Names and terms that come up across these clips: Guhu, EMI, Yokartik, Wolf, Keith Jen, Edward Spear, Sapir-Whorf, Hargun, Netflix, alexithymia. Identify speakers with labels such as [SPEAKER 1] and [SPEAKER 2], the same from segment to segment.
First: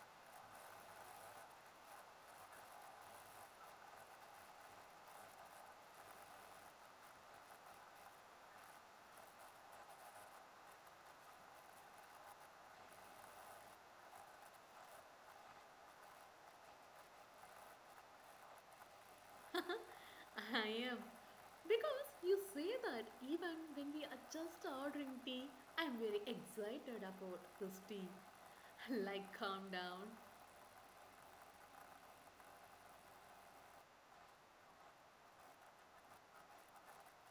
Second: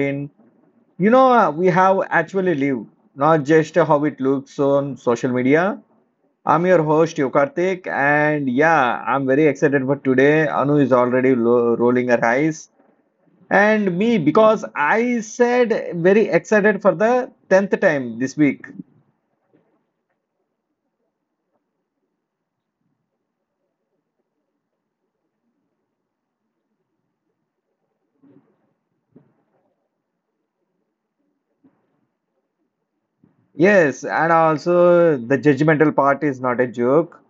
[SPEAKER 1] in. We have actually lived, not just how it looks on social media. I'm your host, Yokartik, and yeah, I'm very excited for today. Anu is already rolling her eyes, and me because I said very excited for the 10th time this week.
[SPEAKER 2] I am. Because you say that even when we are just ordering tea, I'm very excited about this tea. Like, calm down.
[SPEAKER 1] Yes, and also the judgmental part is not a joke.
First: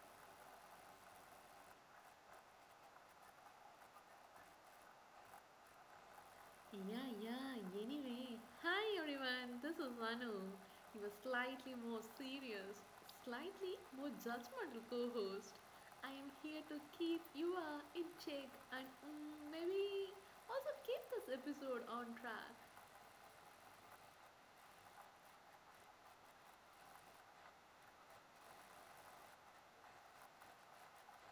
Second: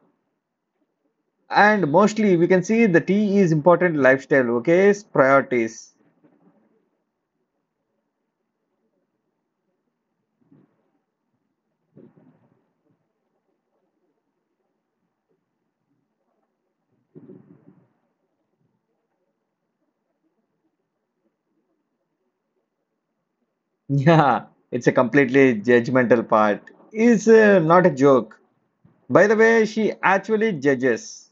[SPEAKER 1] And mostly we can see the tea is important lifestyle, okay? It's priorities.
[SPEAKER 2] Yeah, yeah, anyway. Hi everyone, this is Manu. He was slightly more serious, slightly more judgmental co host. I am here to keep you in check and maybe also keep this episode on track.
[SPEAKER 1] Yeah, it's a completely judgmental part. It's not a joke. By the way, she actually judges.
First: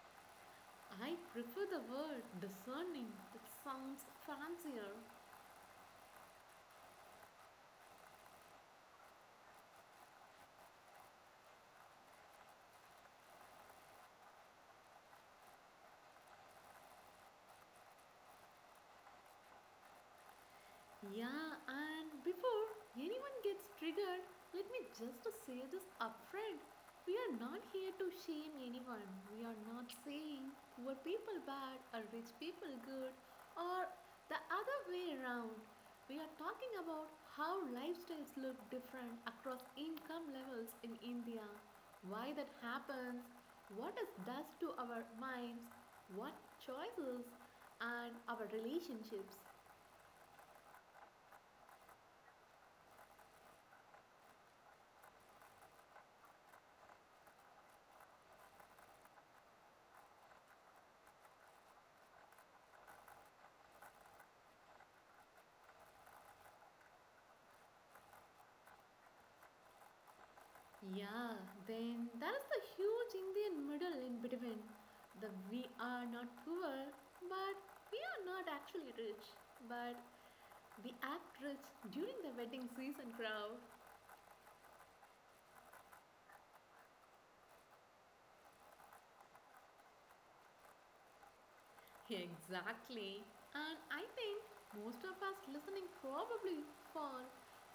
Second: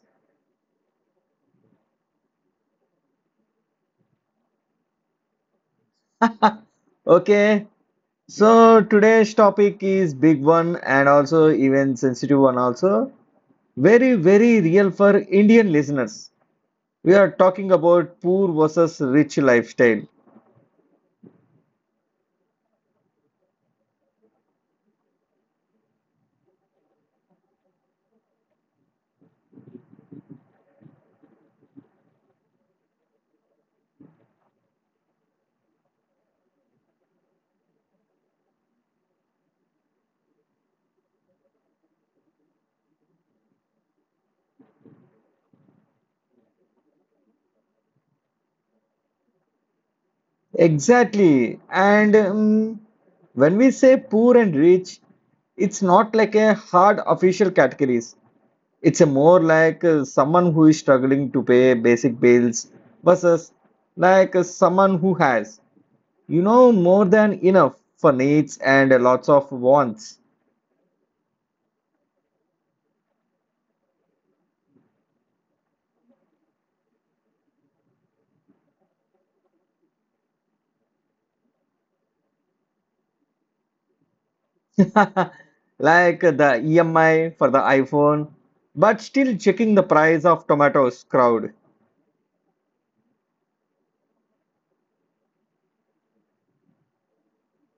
[SPEAKER 2] I prefer the word discerning, it sounds fancier.
[SPEAKER 1] Okay, so today's topic is big one and also even sensitive one also. Very, very real for Indian listeners. We are talking about poor versus rich lifestyle.
[SPEAKER 2] Yeah, and before anyone gets triggered, let me just say this upfront. We are not here to shame anyone. We are not saying poor people bad or rich people good or the other way around. We are talking about how lifestyles look different across income levels in India, why that happens, what it does to our minds, what choices, and our relationships.
[SPEAKER 1] Exactly. And when we say poor and rich, it's not like a hard official categories. It's a more like someone who is struggling to pay basic bills versus like someone who has, more than enough for needs and lots of wants.
[SPEAKER 2] Yeah, then there's the huge Indian middle in between. The we are not poor, but we are not actually rich, but we act rich during the wedding season crowd.
[SPEAKER 1] Like the EMI for the iPhone, but still checking the price of tomatoes crowd.
[SPEAKER 2] Exactly. And I think most of us listening probably fall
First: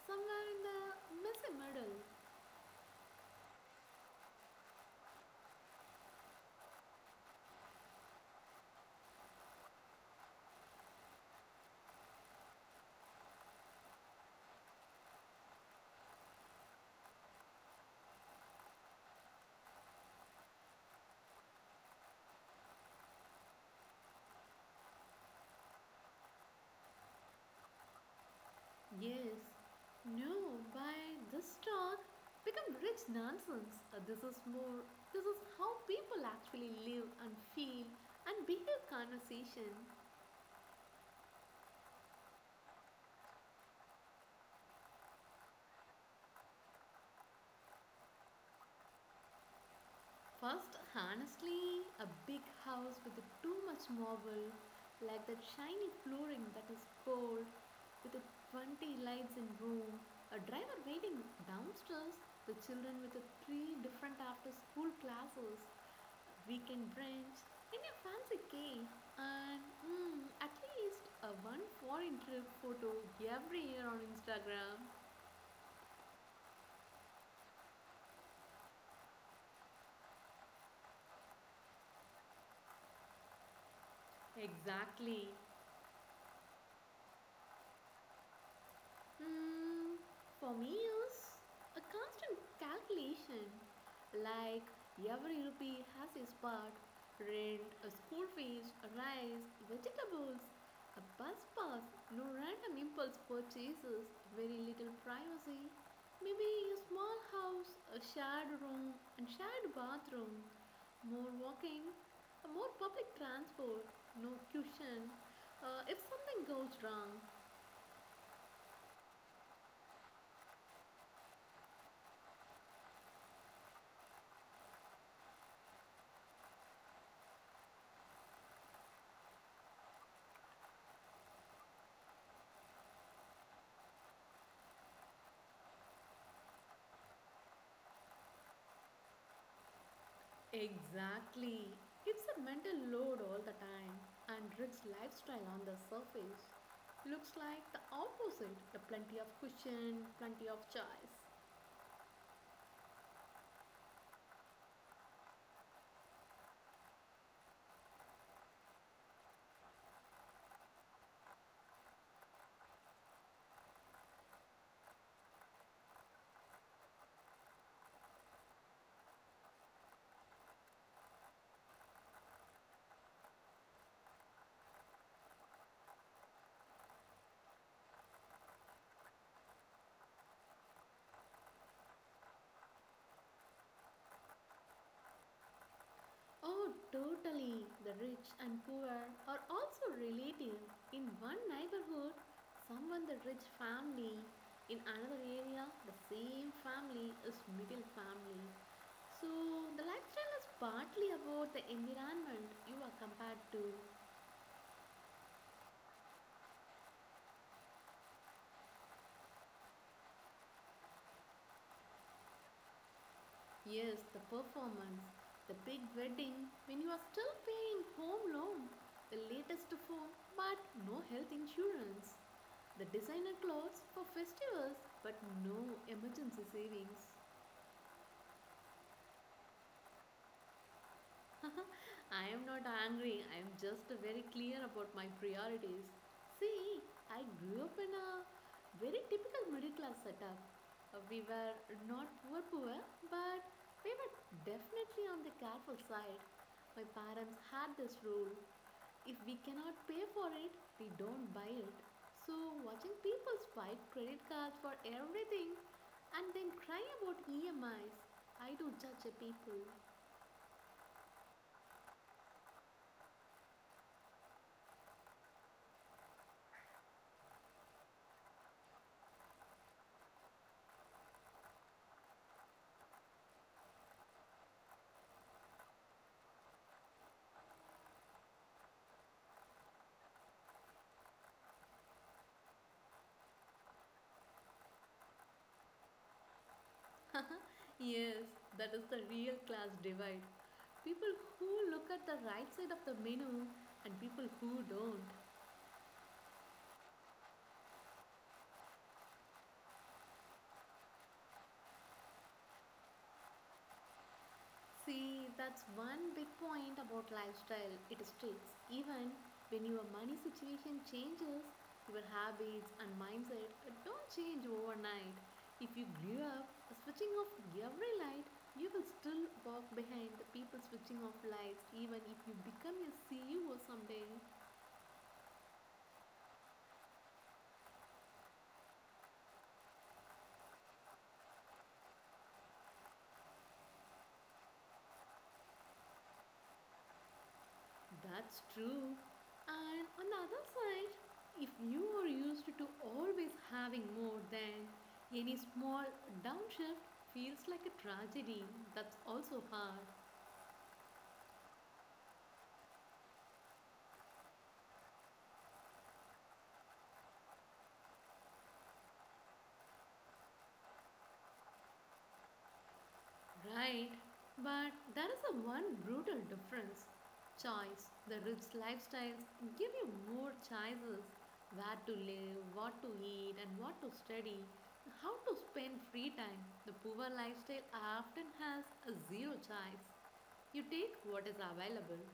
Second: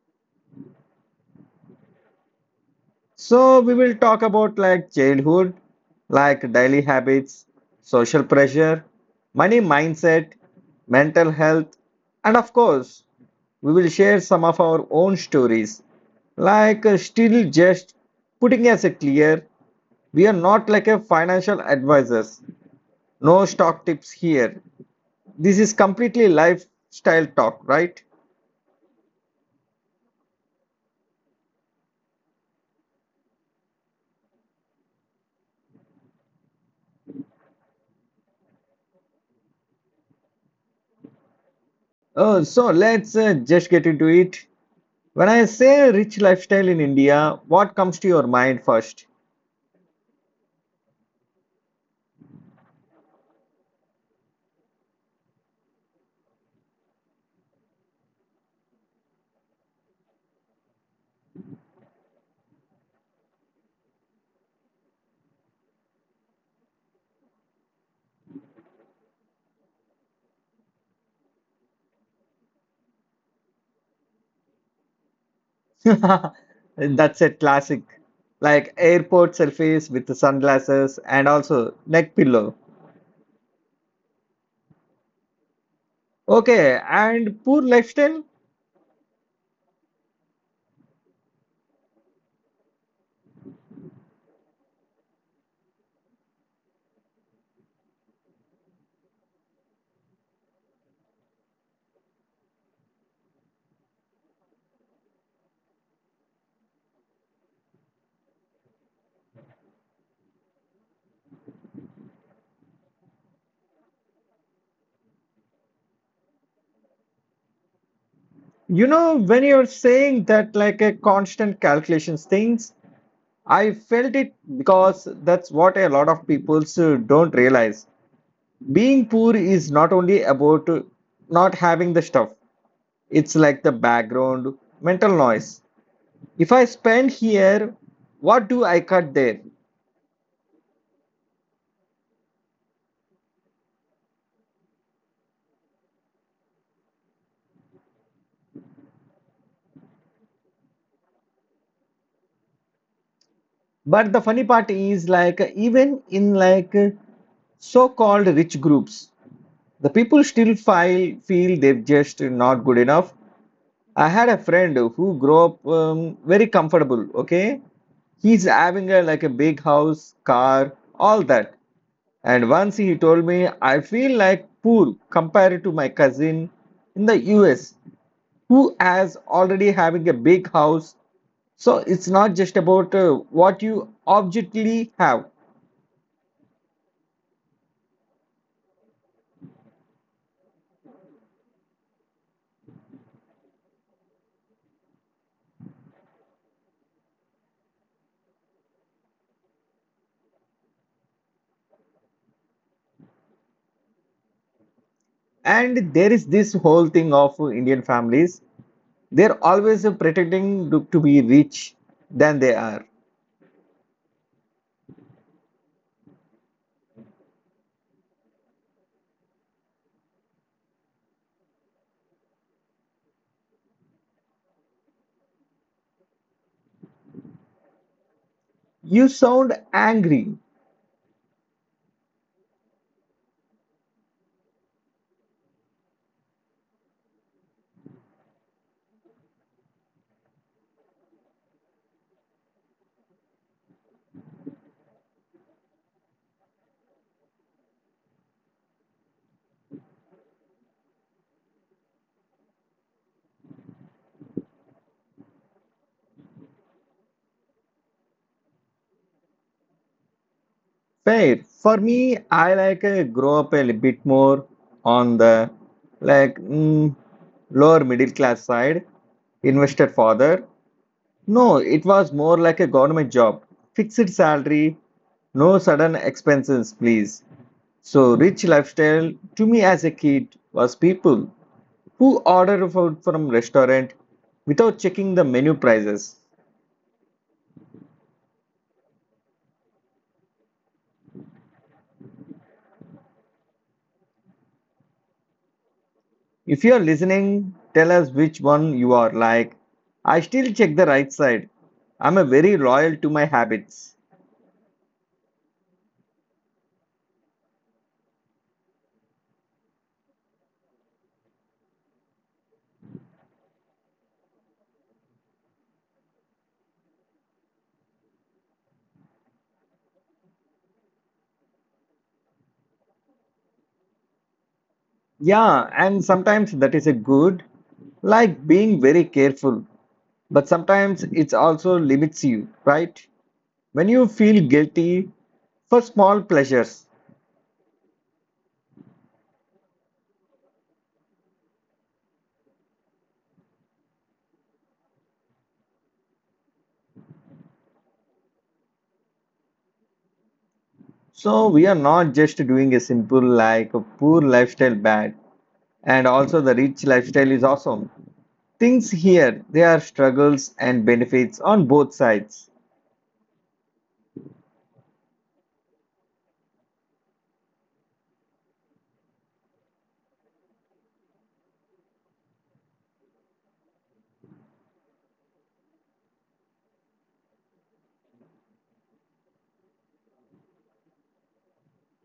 [SPEAKER 2] somewhere in the messy middle.
[SPEAKER 1] So we will talk about like childhood, like daily habits, social pressure, money mindset, mental health, and of course, we will share some of our own stories. Like still just putting as a clear, we are not like a financial advisors. No stock tips here. This is completely lifestyle talk, right?
[SPEAKER 2] Yes. No, by this talk become rich nonsense. This is more this is how people actually live and feel and behave conversation.
[SPEAKER 1] So let's just get into it. When I say rich lifestyle in India, what comes to your mind first?
[SPEAKER 2] First, honestly, a big house with too much marble, like that shiny flooring that is cold, with the 20 lights in room, a driver waiting downstairs, the children with the three different after school classes, weekend brunch, and a fancy cake, and at least a one foreign trip photo every year on Instagram.
[SPEAKER 1] That's a classic. Like airport selfies with the sunglasses and also neck pillow.
[SPEAKER 2] Exactly.
[SPEAKER 1] Okay, and poor lifestyle?
[SPEAKER 2] Hmm, for me, it's a constant calculation. Like every rupee has its part rent, a school fees, a rice, vegetables, a bus pass, no random impulse purchases, very little privacy. Maybe a small house, a shared room, and shared bathroom, more walking, a more public transport, no cushion. If something goes wrong,
[SPEAKER 1] When you're saying that like a constant calculations things, I felt it because that's what a lot of people don't realize. Being poor is not only about not having the stuff, it's like the background mental noise if I spend here, what do I cut there?
[SPEAKER 2] exactly. It's a mental load all the time, and Rick's lifestyle on the surface looks like the opposite the plenty of cushion, plenty of choice.
[SPEAKER 1] But the funny part is like even in like so-called rich groups, the people still file feel they've just not good enough. I had a friend who grew up very comfortable. Okay, he's having like a big house, car, all that. And once he told me, I feel like poor compared to my cousin in the US who has already having a big house. So it's not just about what you objectively have.
[SPEAKER 2] Oh, totally. The rich and poor are also relative. In one neighborhood, someone the rich family, in another area, the same family is middle family. So, the lifestyle is partly about the environment you are compared to.
[SPEAKER 1] And there is this whole thing of Indian families. They're always pretending to be rich than they are.
[SPEAKER 2] Yes, the performance, the big wedding when you are still paying home loan, the latest phone but no health insurance, the designer clothes for festivals but no emergency savings.
[SPEAKER 1] You sound angry.
[SPEAKER 2] I am not angry. I am just very clear about my priorities. See, I grew up in a very typical middle class setup. We were not poor, poor, but we were definitely on the careful side. My parents had this rule if we cannot pay for it, we don't buy it. So, watching people spike credit cards for everything and then cry about EMIs, I do judge a people.
[SPEAKER 1] Fair. For me, I like grow up a little bit more on the like lower middle class side investor father. No, it was more like a government job. Fixed salary, no sudden expenses, please. So, rich lifestyle to me as a kid was people who order food from restaurant without checking the menu prices.
[SPEAKER 2] Yes, that is the real class divide. People who look at the right side of the menu and people who don't.
[SPEAKER 1] If you are listening, tell us which one you are like. I still check the right side. I'm a very loyal to my habits.
[SPEAKER 2] See, that's one big point about lifestyle. It sticks even when your money situation changes, your habits and mindset don't change overnight. If you grew up switching off every light, you will still walk behind the people switching off lights even if you become a CEO someday.
[SPEAKER 1] Yeah, and sometimes that is a good, like being very careful. But sometimes it also limits you, right? When you feel guilty for small pleasures.
[SPEAKER 2] That's true. And on the other side, if you are used to always having more than any small downshift feels like a tragedy, that's also hard,
[SPEAKER 1] So we are not just doing a simple like a poor lifestyle bad and also the rich lifestyle is awesome. Things here, there are struggles and benefits on both sides.
[SPEAKER 2] right? But there is a one brutal difference. Choice. The rich lifestyles give you more choices where to live, what to eat, and what to study, how to spend free time. The poor lifestyle often has a zero choice. You take what is available.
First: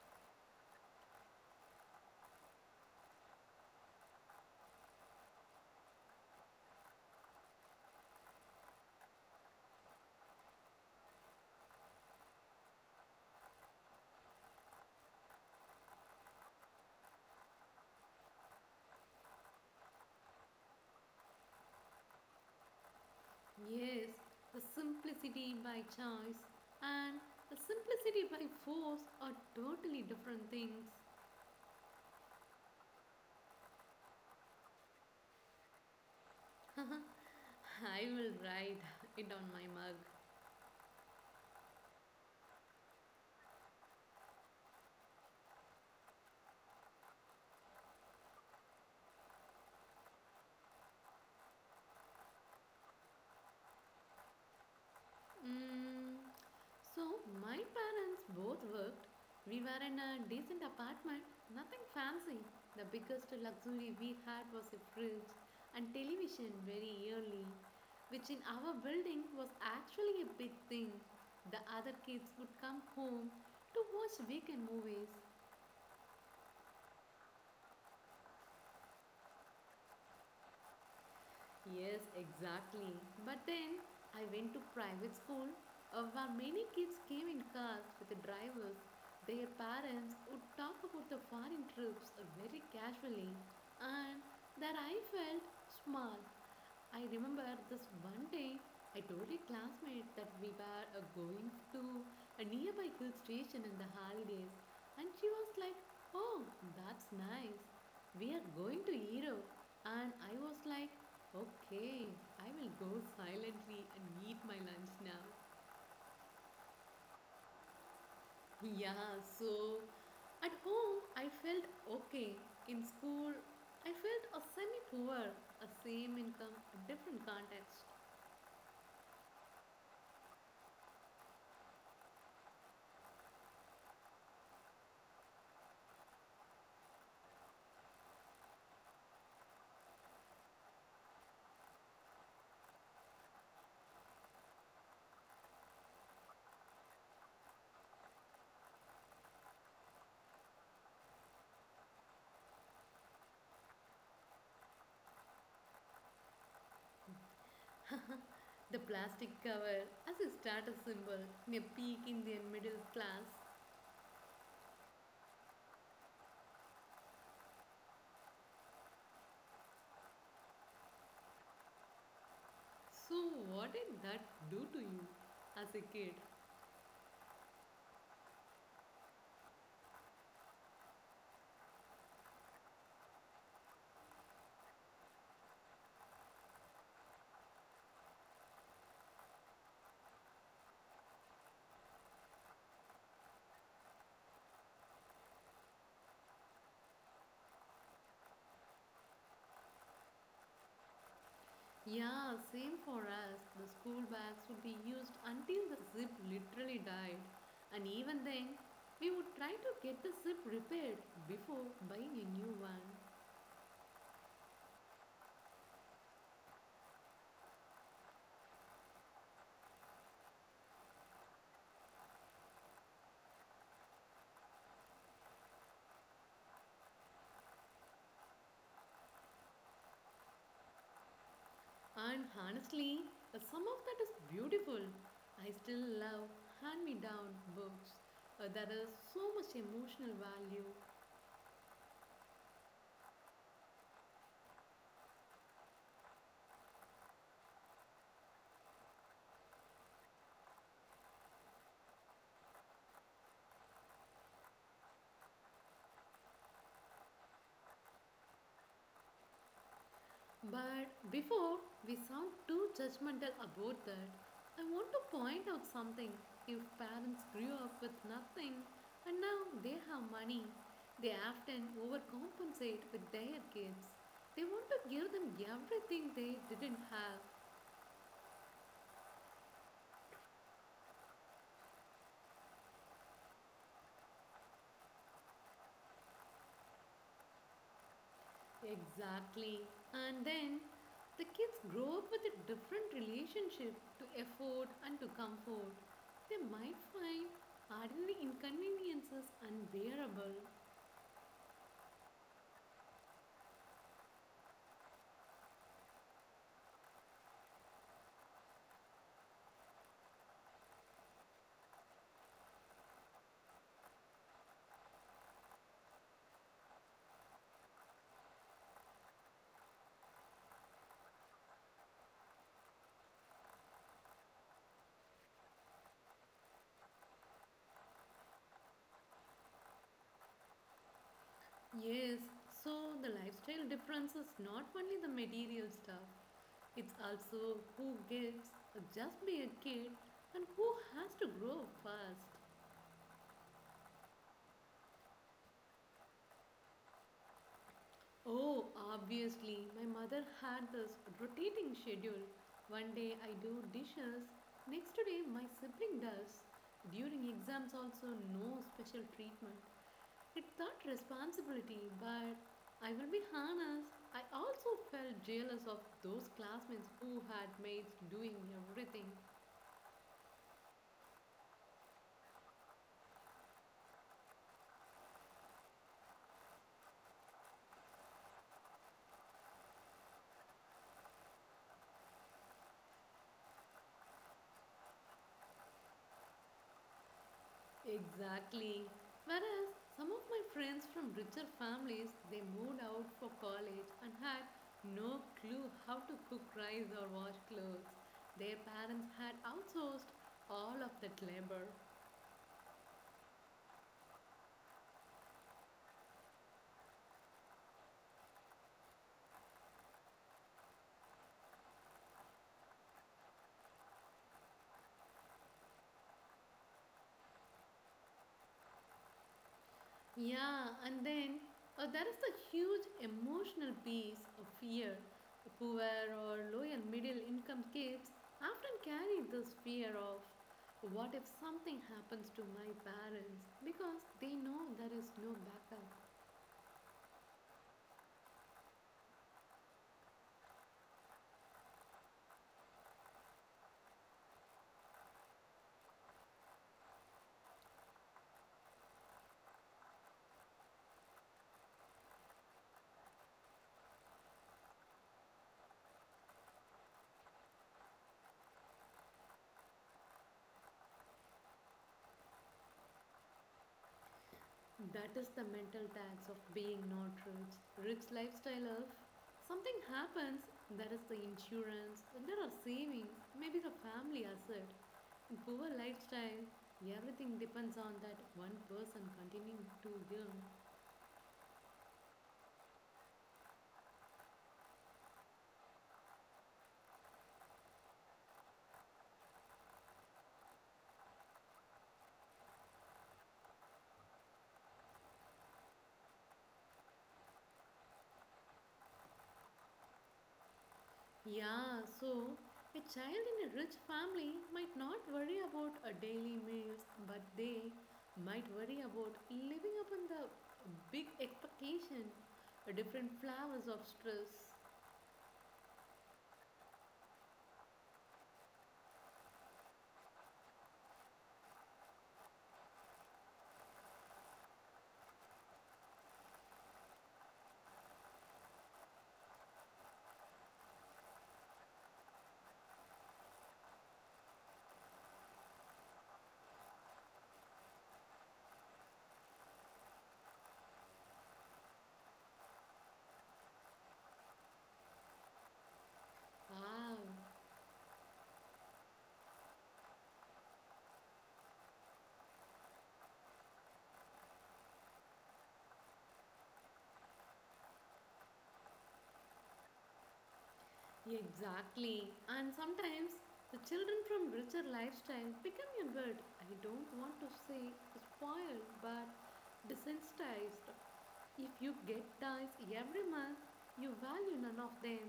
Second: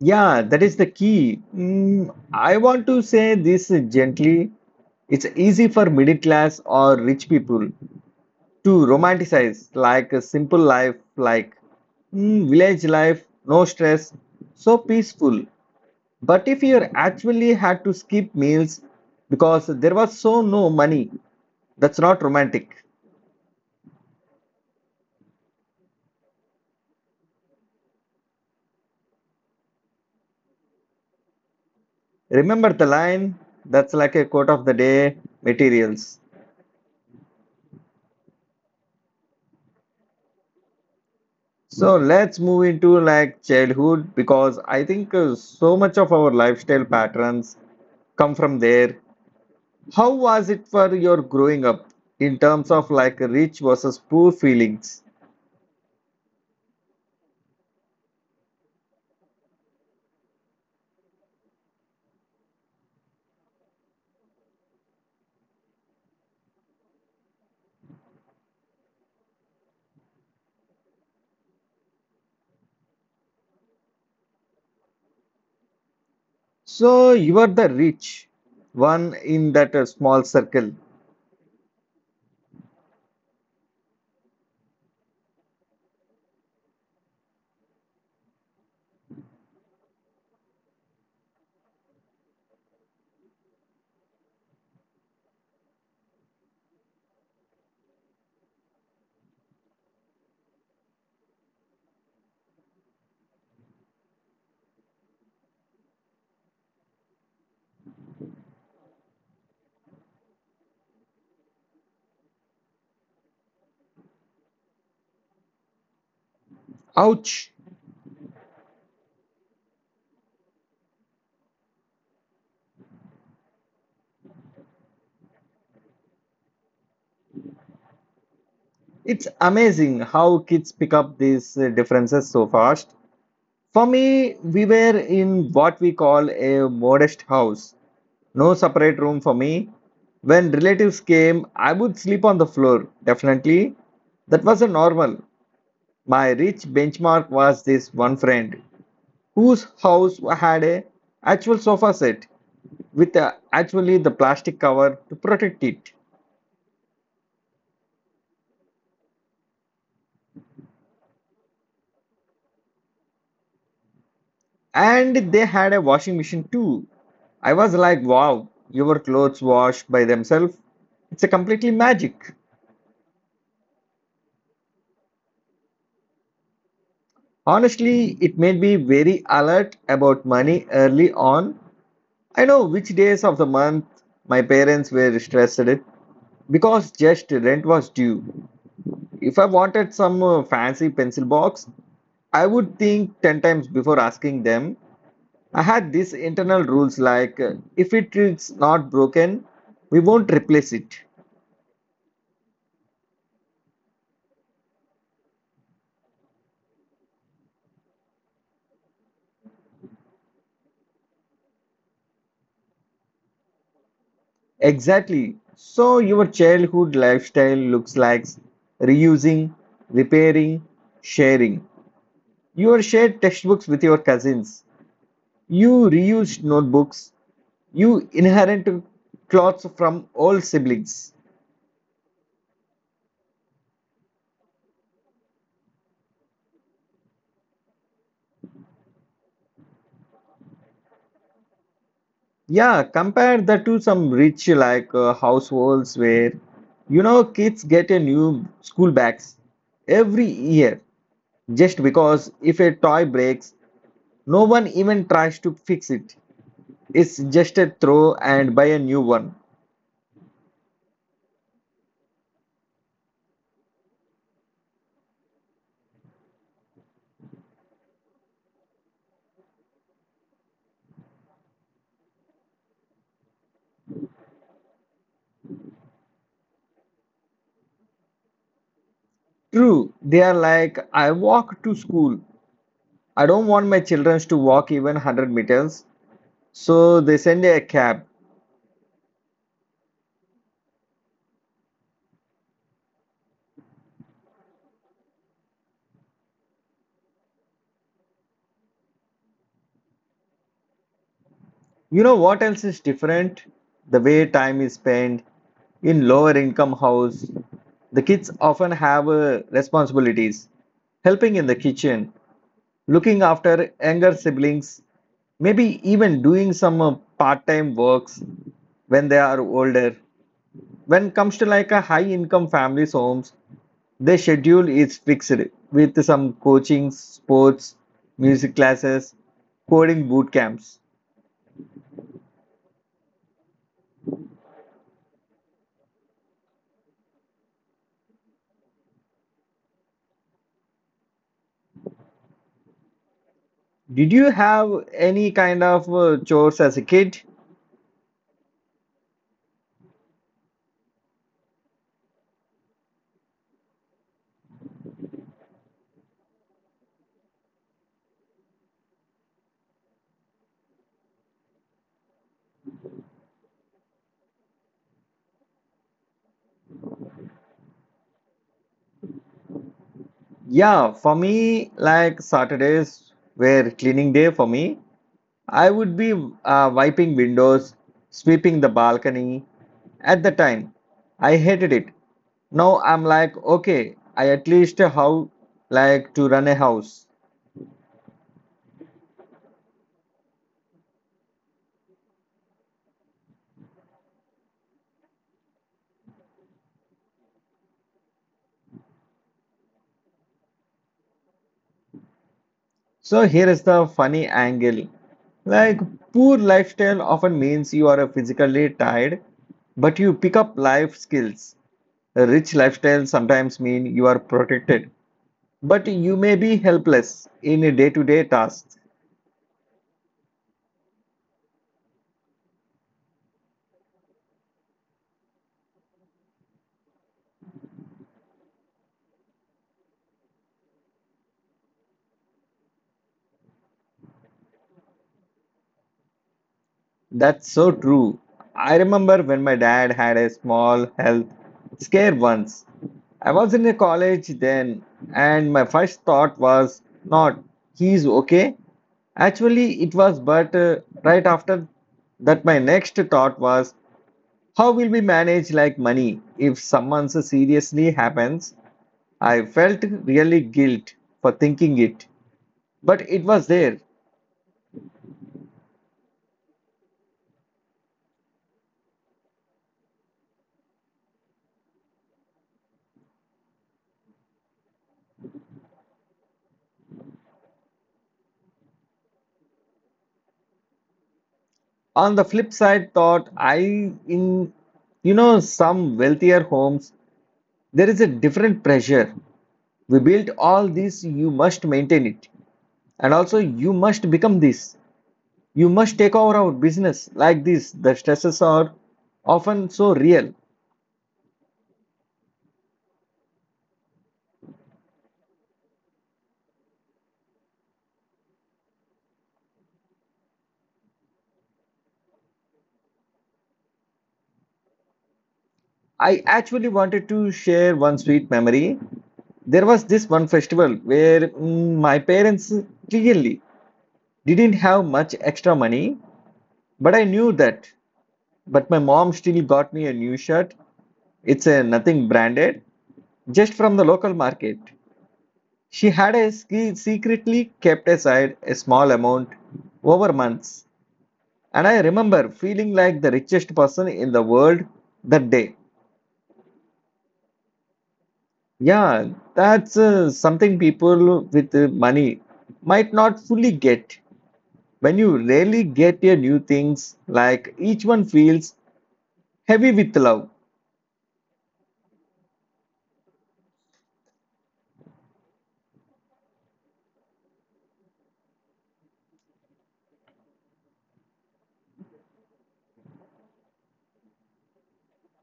[SPEAKER 1] Yeah, that is the key. I want to say this gently. It's easy for middle class or rich people to romanticize like a simple life like village life, no stress, so peaceful. But if you actually had to skip meals because there was so no money, that's not romantic.
[SPEAKER 2] Yes, the simplicity by choice and the simplicity by force are totally different things.
[SPEAKER 1] Remember the line? That's like a quote of the day materials.
[SPEAKER 2] I will write it on my mug.
[SPEAKER 1] So let's move into like childhood because I think so much of our lifestyle patterns come from there. How was it for your growing up in terms of like rich versus poor feelings?
[SPEAKER 2] Mm, so my parents both worked. We were in a decent apartment, nothing fancy. The biggest luxury we had was a fridge and television very early, which in our building was actually a big thing. The other kids would come home to watch weekend movies.
[SPEAKER 1] So you were the rich one in that small circle.
[SPEAKER 2] Yes, exactly. But then I went to private school where many kids came in cars with the drivers. Their parents would talk about the foreign trips very casually, and that I felt small. I remember this one day I told a classmate that we were going to a nearby hill station in the holidays, and she was like, "Oh, that's nice. We are going to Europe." And I was like, "Okay, I will go silently and eat my lunch now."
[SPEAKER 1] Ouch.
[SPEAKER 2] Yeah, so at home I felt okay. In school I felt a semi poor, a same income, a different context.
[SPEAKER 1] It's amazing how kids pick up these differences so fast. For me, we were in what we call a modest house. No separate room for me. When relatives came, I would sleep on the floor, definitely. That was a normal. My rich benchmark was this one friend whose house had a actual sofa set with actually the plastic cover to protect it.
[SPEAKER 2] The plastic cover as a status symbol in a peak Indian middle class.
[SPEAKER 1] And they had a washing machine too. I was like, wow, your clothes wash by themselves. It's a completely magic.
[SPEAKER 2] So what did that do to you as a kid?
[SPEAKER 1] Honestly, it made me very alert about money early on. I know which days of the month my parents were stressed because just rent was due. If I wanted some fancy pencil box, I would think 10 times before asking them. I had these internal rules like if it is not broken, we won't replace it.
[SPEAKER 2] Yeah, same for us. The school bags would be used until the zip literally died. And even then, we would try to get the zip repaired before buying a new one.
[SPEAKER 1] Exactly. So your childhood lifestyle looks like reusing, repairing, sharing. You shared textbooks with your cousins. You reused notebooks. You inherit clothes from old siblings.
[SPEAKER 2] And honestly, some of that is beautiful. I still love hand me down books. There is so much emotional value.
[SPEAKER 1] Yeah, compare that to some rich like households where kids get a new school bags every year just because if a toy breaks, no one even tries to fix it. It's just a throw and buy a new one.
[SPEAKER 2] But before we sound too judgmental about that, I want to point out something. If parents grew up with nothing and now they have money, they often overcompensate with their kids. They want to give them everything they didn't have.
[SPEAKER 1] True, they are like, I walk to school. I don't want my children to walk even 100 meters, so they send a cab.
[SPEAKER 2] Exactly. And then the kids grow up with a different relationship to effort and to comfort. They might find ordinary inconveniences unbearable.
[SPEAKER 1] You know what else is different? The way time is spent in lower income house. The kids often have responsibilities, helping in the kitchen, looking after younger siblings, maybe even doing some part-time works when they are older. When it comes to like a high income families homes, their schedule is fixed with some coaching sports, music classes, coding boot camps.
[SPEAKER 2] Yes, so the lifestyle difference is not only the material stuff, it's also who gets just be a kid and who has to grow up fast.
[SPEAKER 1] Did you have any kind of chores as a kid?
[SPEAKER 2] Oh, obviously, my mother had this rotating schedule. One day I do dishes, next day my sibling does. During exams, also, no special treatment. It's not responsibility, but I will be honest, I also felt jealous of those classmates who had mates doing everything.
[SPEAKER 1] Yeah, for me, like Saturdays were cleaning day for me. I would be wiping windows, sweeping the balcony. At the time I hated it. Now I'm like, okay, I at least how like to run a house.
[SPEAKER 2] Exactly. Whereas some of my friends from richer families, they moved out for college and had no clue how to cook rice or wash clothes. Their parents had outsourced all of that labor.
[SPEAKER 1] So here is the funny angle. Like poor lifestyle often means you are physically tired, but you pick up life skills. A rich lifestyle sometimes mean you are protected, but you may be helpless in day-to-day tasks.
[SPEAKER 2] Yeah, and then there is the huge emotional piece of fear. Poor or low and middle income kids often carry this fear of what if something happens to my parents because they know there is no backup.
[SPEAKER 1] That's so true. I remember when my dad had a small health scare once. I was in a college then, and my first thought was not, he's okay. Actually, it was, but right after that, my next thought was, how will we manage like money if someone so seriously happens? I felt really guilt for thinking it, but it was there.
[SPEAKER 2] That is the mental tax of being not rich. Rich lifestyle of something happens, there is the insurance, there are savings, maybe the family asset. In poor lifestyle. Everything depends on that one person continuing to earn.
[SPEAKER 1] On the flip side, thought I, in some wealthier homes, there is a different pressure. We built all this, you must maintain it, and also you must become this. You must take over our business like this. The stresses are often so real.
[SPEAKER 2] Yeah, so a child in a rich family might not worry about a daily meals, but they might worry about living up in the big expectation, a different flavors of stress.
[SPEAKER 1] I actually wanted to share one sweet memory. There was this one festival where my parents clearly didn't have much extra money, but I knew that. But my mom still got me a new shirt. It's a nothing branded, just from the local market. She had a secretly kept aside a small amount over months. And I remember feeling like the richest person in the world that day.
[SPEAKER 2] Wow,
[SPEAKER 1] Yeah, that's something people with money might not fully get. When you rarely get your new things, like each one feels heavy with love.
[SPEAKER 2] exactly. And sometimes the children from richer lifestyle become a bit, I don't want to say spoiled, but desensitized. If you get ties every month, you value none of them.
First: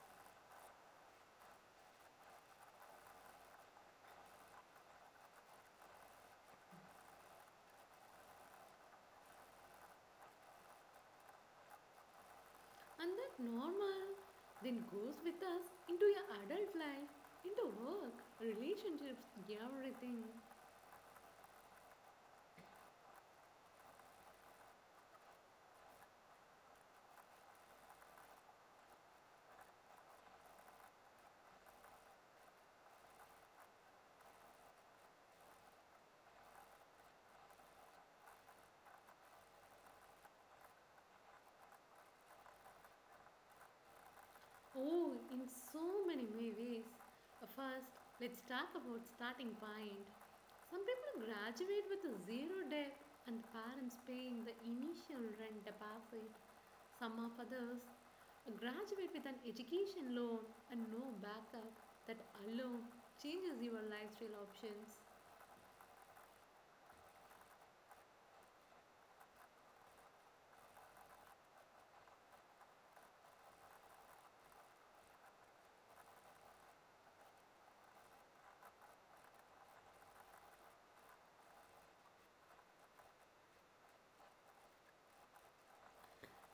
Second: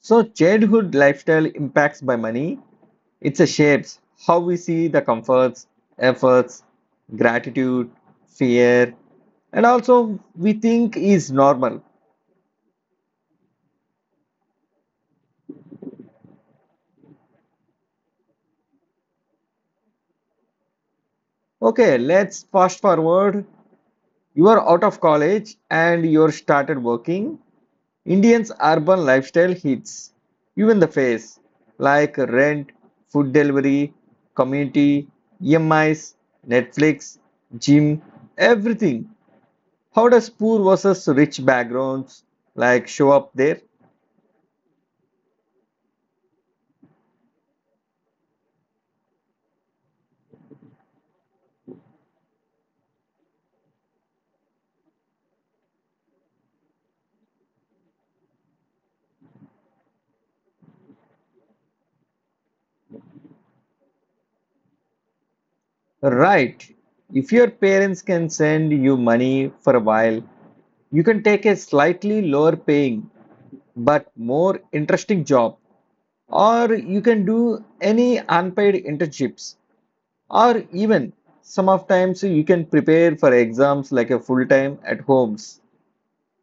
[SPEAKER 1] So, childhood lifestyle impacts by money. It shapes how we see the comforts, efforts, gratitude, fear, and also we think is normal.
[SPEAKER 2] And that normal then goes with us into your adult life, into work, relationships, everything.
[SPEAKER 1] Okay, let's fast forward. You are out of college and you're started working. Indians' urban lifestyle hits you in the face, like rent, food delivery, community, EMIs, Netflix, gym, everything. How does poor versus rich backgrounds like show up there?
[SPEAKER 2] Oh, in so many ways. First, let's talk about starting point. Some people graduate with a zero debt and parents paying the initial rent deposit. Some of others graduate with an education loan and no backup that alone changes your lifestyle options.
[SPEAKER 1] Right. If your parents can send you money for a while, you can take a slightly lower paying but more interesting job, or you can do any unpaid internships, or even some of times you can prepare for exams like a full time at homes.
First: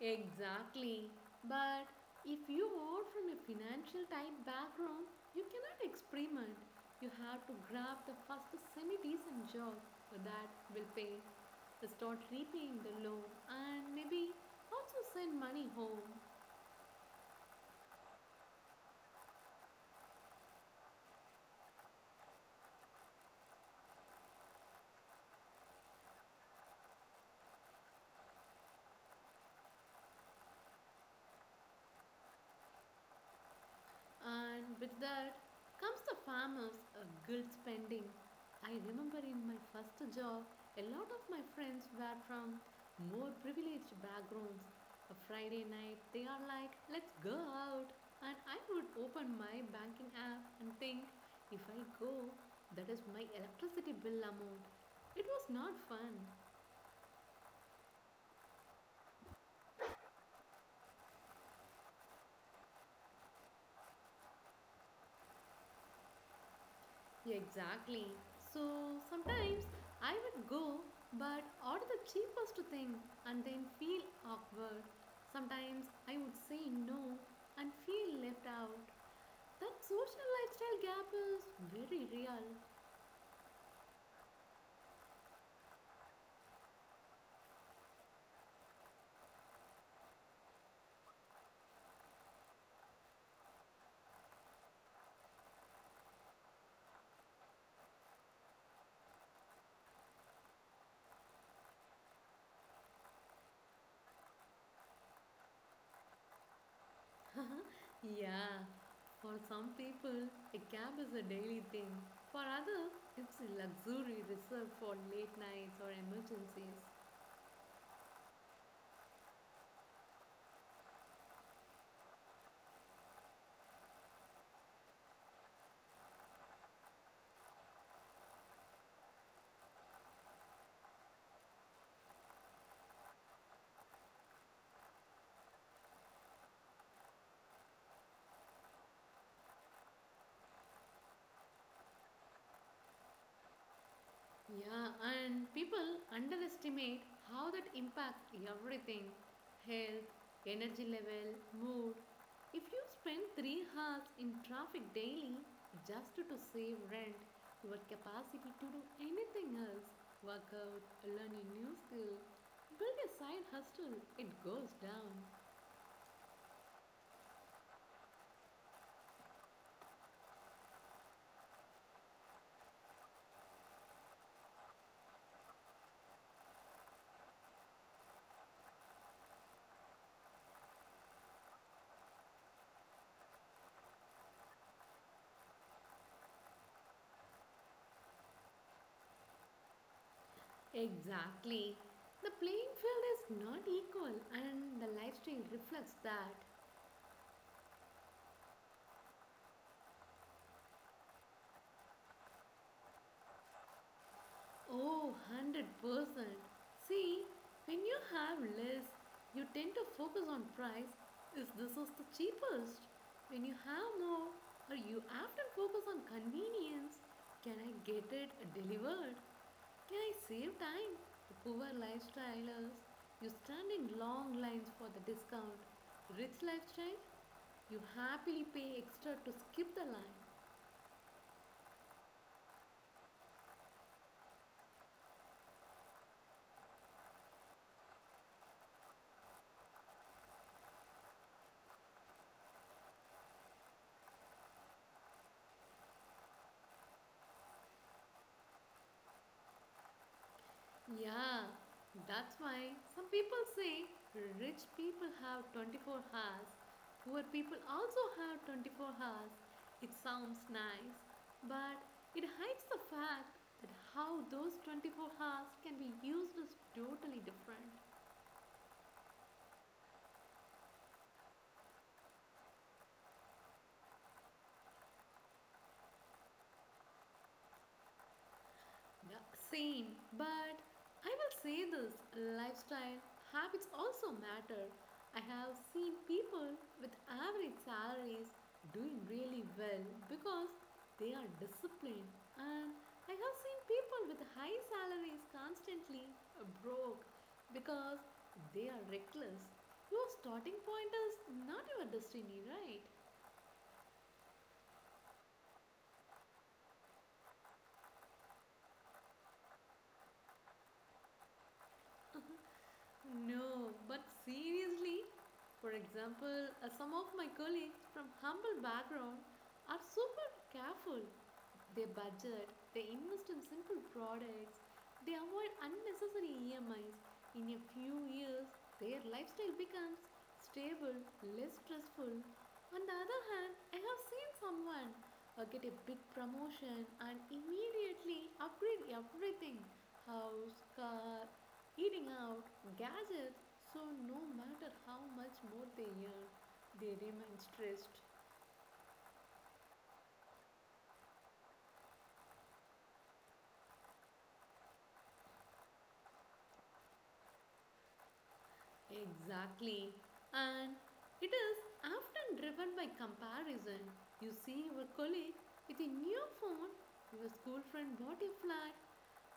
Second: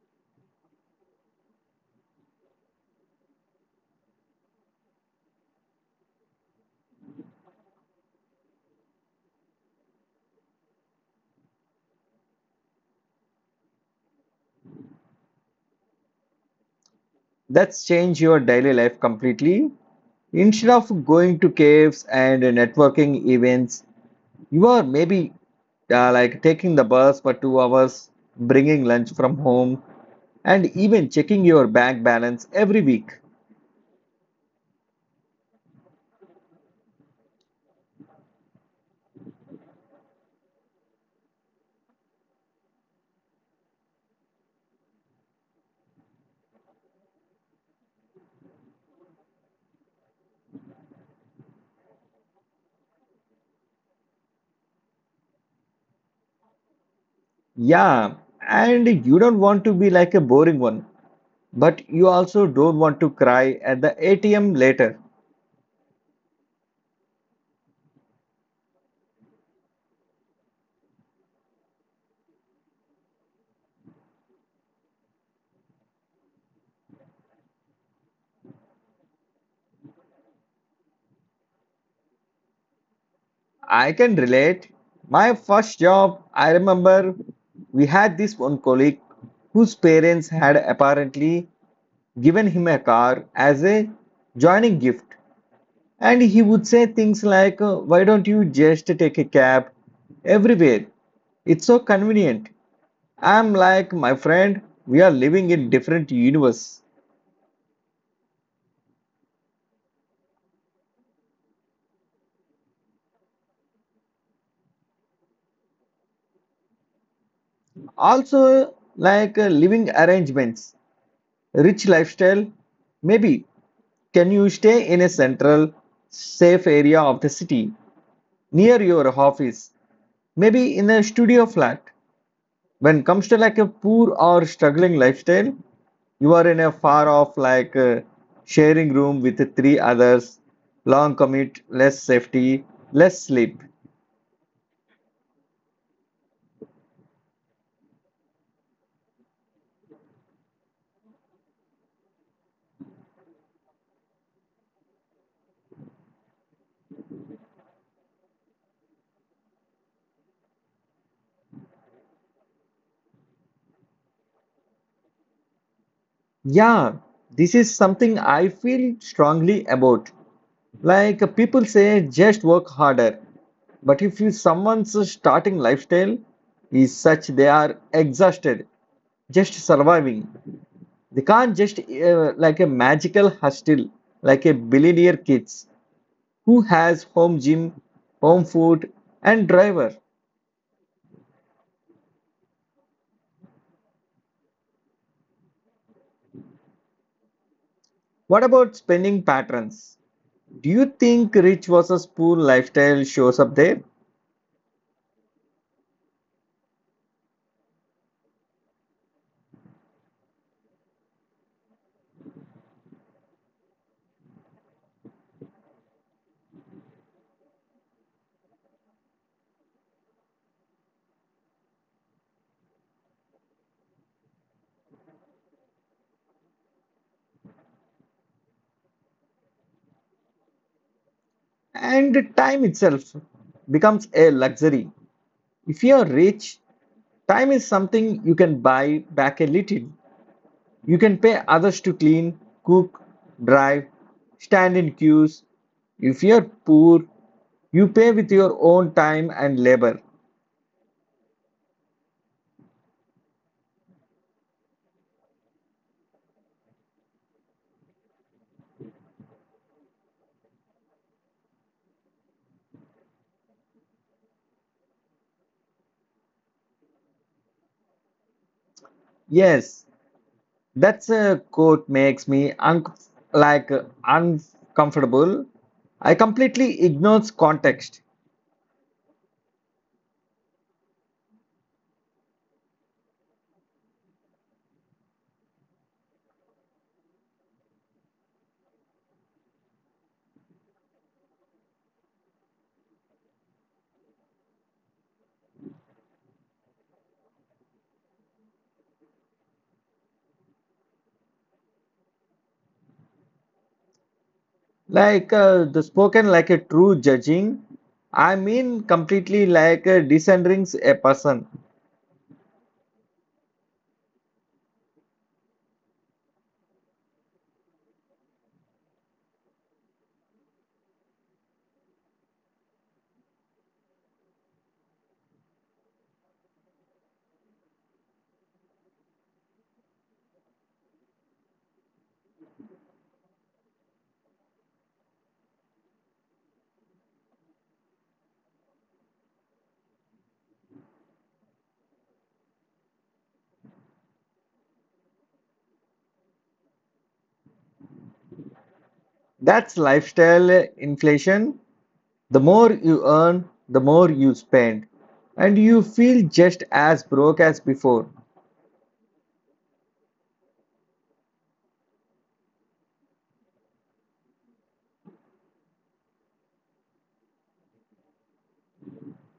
[SPEAKER 2] Exactly. But if you are from a financial type background, you cannot experiment. You have to grab the first semi decent job that will pay. Start repaying the loan and maybe also send money home.
[SPEAKER 1] That's change your daily life completely. Instead of going to caves and networking events, you are maybe like taking the bus for 2 hours, bringing lunch from home, and even checking your bank balance every week.
[SPEAKER 2] And with that comes the farmer's guilt spending. I remember in my first job, a lot of my friends were from more privileged backgrounds. A Friday night, they are like, let's go out. And I would open my banking app and think, if I go, that is my electricity bill amount. It was not fun.
[SPEAKER 1] Yeah, and you don't want to be like a boring one, but you also don't want to cry at the ATM later.
[SPEAKER 2] Yeah, exactly. So sometimes I would go but order the cheapest thing and then feel awkward. Sometimes I would say no and feel left out. That social lifestyle gap is very real.
[SPEAKER 1] I can relate. My first job, I remember we had this one colleague whose parents had apparently given him a car as a joining gift. And he would say things like, why don't you just take a cab everywhere? It's so convenient. I'm like, my friend, we are living in different universe.
[SPEAKER 2] Yeah, for some people, a cab is a daily thing. For others, it's a luxury reserved for late nights or emergencies.
[SPEAKER 1] Also, like living arrangements, rich lifestyle. Maybe can you stay in a central, safe area of the city near your office? Maybe in a studio flat. When it comes to like a poor or struggling lifestyle, you are in a far off like sharing room with three others, long commute, less safety, less sleep.
[SPEAKER 2] Yeah, and people underestimate how that impacts everything health, energy level, mood. If you spend 3 hours in traffic daily just to save rent, your capacity to do anything else work out, learn a new skill, build a side hustle it goes down.
[SPEAKER 1] Yeah, this is something I feel strongly about. Like people say, just work harder. But if you someone's starting lifestyle is such they are exhausted, just surviving. They can't just like a magical hustle, like a billionaire kids who has home gym, home food, and driver.
[SPEAKER 2] Exactly. The playing field is not equal, and the lifestyle reflects that.
[SPEAKER 1] What about spending patterns? Do you think rich versus poor lifestyle shows up there?
[SPEAKER 2] Oh, 100%. See, when you have less, you tend to focus on price is this is the cheapest. When you have more, or you often focus on convenience. Can I get it delivered? Can I save time? The poor lifestylers, you stand in long lines for the discount. Rich lifestyle, you happily pay extra to skip the line.
[SPEAKER 1] And time itself becomes a luxury. If you are rich, time is something you can buy back a little. You can pay others to clean, cook, drive, stand in queues. If you are poor, you pay with your own time and labor.
[SPEAKER 2] Yeah, that's why some people say rich people have 24 hours, poor people also have 24 hours. It sounds nice, but it hides the fact that how those 24 hours can be used is totally different.
[SPEAKER 1] Yes, that's a quote makes me like uncomfortable. I completely ignores context.
[SPEAKER 2] Yeah, same. But I will say this lifestyle habits also matter. I have seen people with average salaries doing really well because they are disciplined, and I have seen people with high salaries constantly broke because they are reckless. Your starting point is not your destiny, right?
[SPEAKER 1] Like the spoken like a true judging. I mean completely like descending a person.
[SPEAKER 2] No, but seriously, for example, some of my colleagues from humble background are super careful they budget, they invest in simple products, they avoid unnecessary EMIs. In a few years, their lifestyle becomes stable, less stressful. On the other hand, I have seen someone get a big promotion and immediately upgrade everything house, car, eating out, gadgets so no matter how much more they earn, they remain stressed.
[SPEAKER 1] That's lifestyle inflation. The more you earn, the more you spend, and you feel just as broke as before.
[SPEAKER 2] Exactly. And it is often driven by comparison. You see your colleague with a new phone, your school friend bought a flat,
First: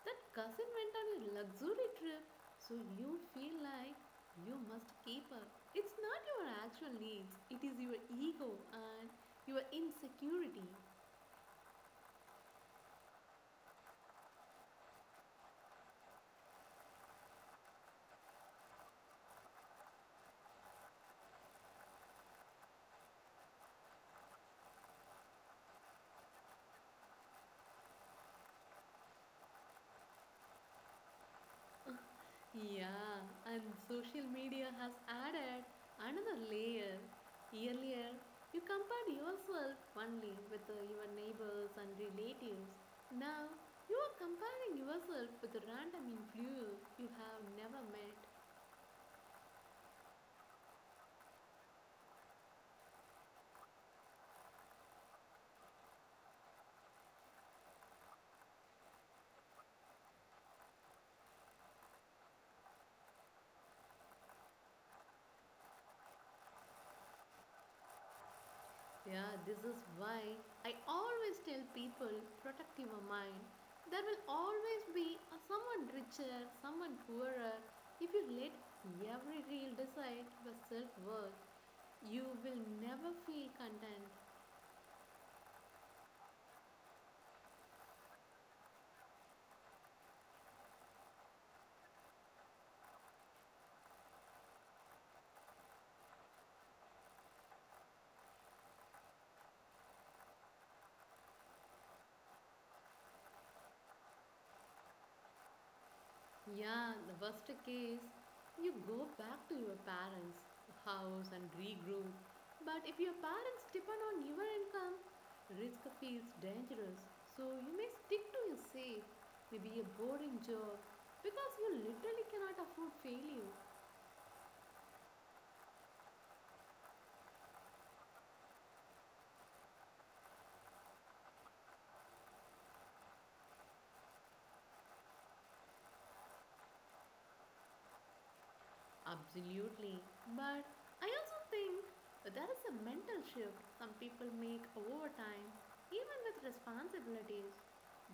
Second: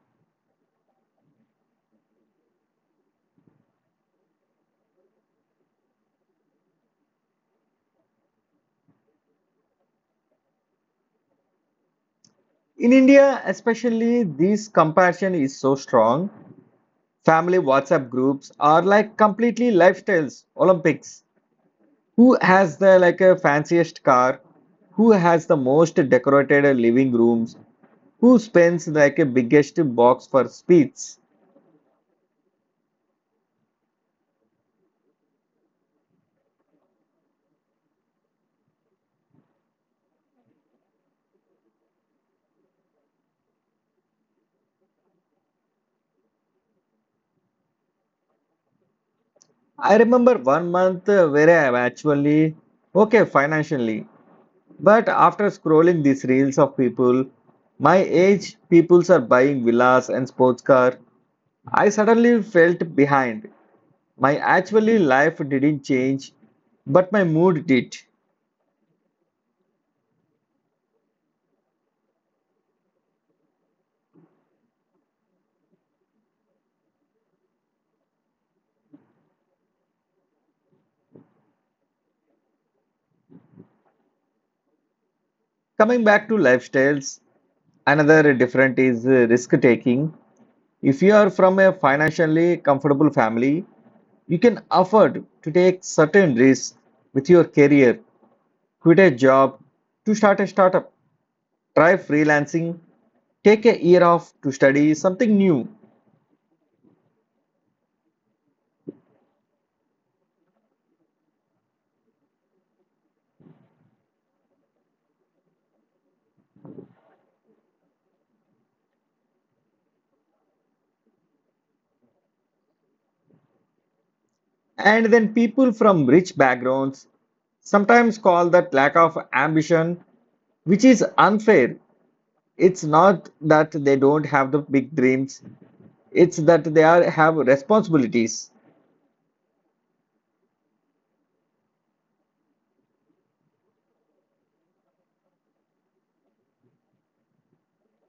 [SPEAKER 2] that cousin went on a luxury trip, so you feel like you must keep up. It's not your actual needs, it is your ego and your insecurity.
[SPEAKER 1] In India, especially, this compassion is so strong. Family WhatsApp groups are like completely lifestyles Olympics. Who has the like a fanciest car? Who has the most decorated living rooms? Who spends like a biggest box for speeds?
[SPEAKER 2] Yeah, and social media has added another layer. Earlier, you compared yourself only with your neighbors and relatives. Now, you are comparing yourself with a random influence you have never met.
[SPEAKER 1] I remember one month where I am actually okay financially, but after scrolling these reels of people, my age peoples are buying villas and sports car. I suddenly felt behind. My actually life didn't change, but my mood did.
[SPEAKER 2] Yeah, this is why I always tell people protect your mind. There will always be a someone richer, someone poorer if you let every reel decide your self worth. You will never feel content.
[SPEAKER 1] Coming back to lifestyles, another different is risk taking. If you are from a financially comfortable family, you can afford to take certain risks with your career, quit a job to start a startup, try freelancing, take a year off to study something new.
[SPEAKER 2] Yeah, the worst case, you go back to your parents' house and regroup. But if your parents depend on your income, risk feels dangerous. So you may stick to your safe, maybe a boring job, because you literally cannot afford failure.
[SPEAKER 1] And then people from rich backgrounds sometimes call that lack of ambition, which is unfair. It's not that they don't have the big dreams, it's that they are have responsibilities.
[SPEAKER 2] Absolutely. But I also think there is a mental shift some people make over time, even with responsibilities.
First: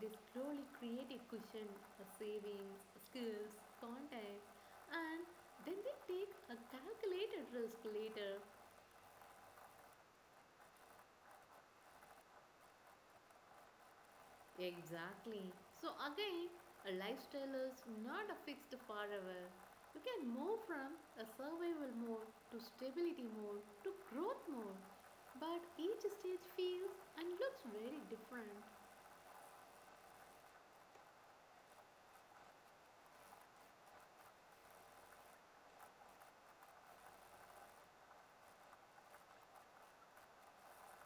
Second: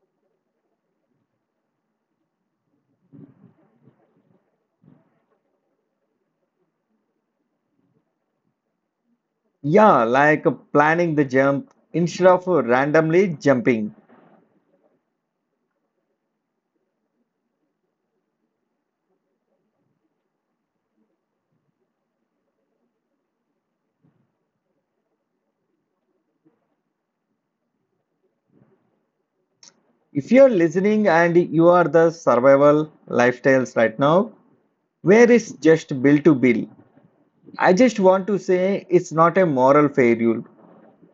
[SPEAKER 2] They slowly create a cushion, a savings, skills, contacts, and then they take a calculated risk later.
[SPEAKER 1] Yeah, like planning the jump instead of randomly jumping.
[SPEAKER 2] Exactly. So again, a lifestyle is not a fixed forever. You can move from a survival mode to stability mode to growth mode. But each stage feels and looks very different.
[SPEAKER 1] If you're listening and you are the survival lifestyles right now, where is just build to build? I just want to say it's not a moral failure.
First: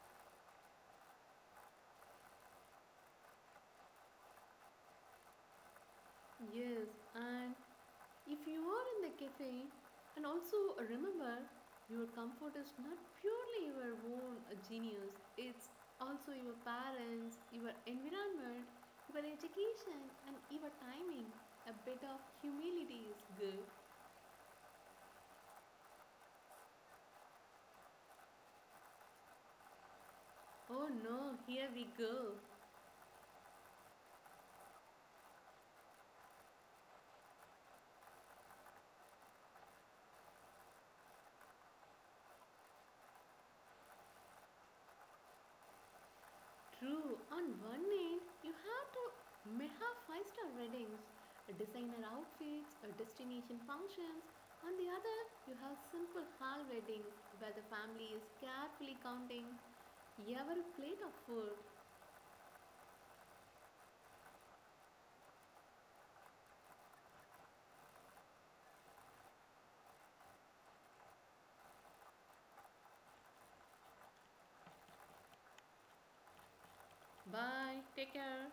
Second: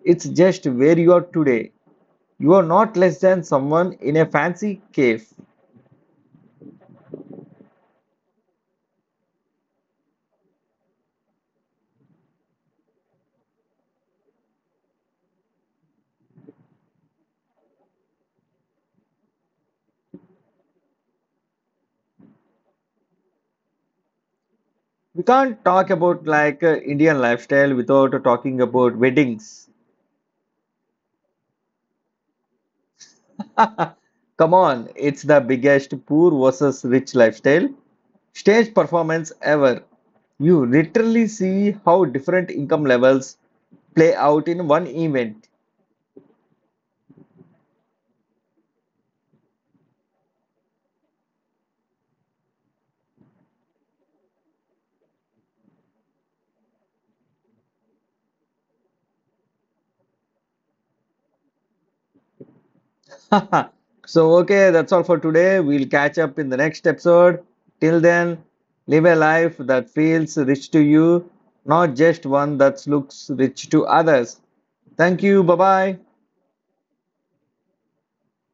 [SPEAKER 1] It's just where you are today. You are not less than someone in a fancy cave.
[SPEAKER 2] Yes, and if you are in the cafe, and also remember, your comfort is not purely your own genius, it's also your parents, your environment, your education, and your timing. A bit of humility is good.
[SPEAKER 1] We can't talk about like Indian lifestyle without talking about weddings.
[SPEAKER 2] Oh no, here we go.
[SPEAKER 1] Come on, it's the biggest poor versus rich lifestyle stage performance ever. You literally see how different income levels play out in one event.
[SPEAKER 2] True. On one end, you have to may have five-star ratings, designer outfits, or destination functions. On the other, you have simple hall weddings where the family is carefully counting every plate of food.
[SPEAKER 1] So, okay, that's all for today. We'll catch up in the next episode. Till then, live a life that feels rich to you, not just one that looks rich to others. Thank you. Bye bye.
[SPEAKER 2] Bye. Take care.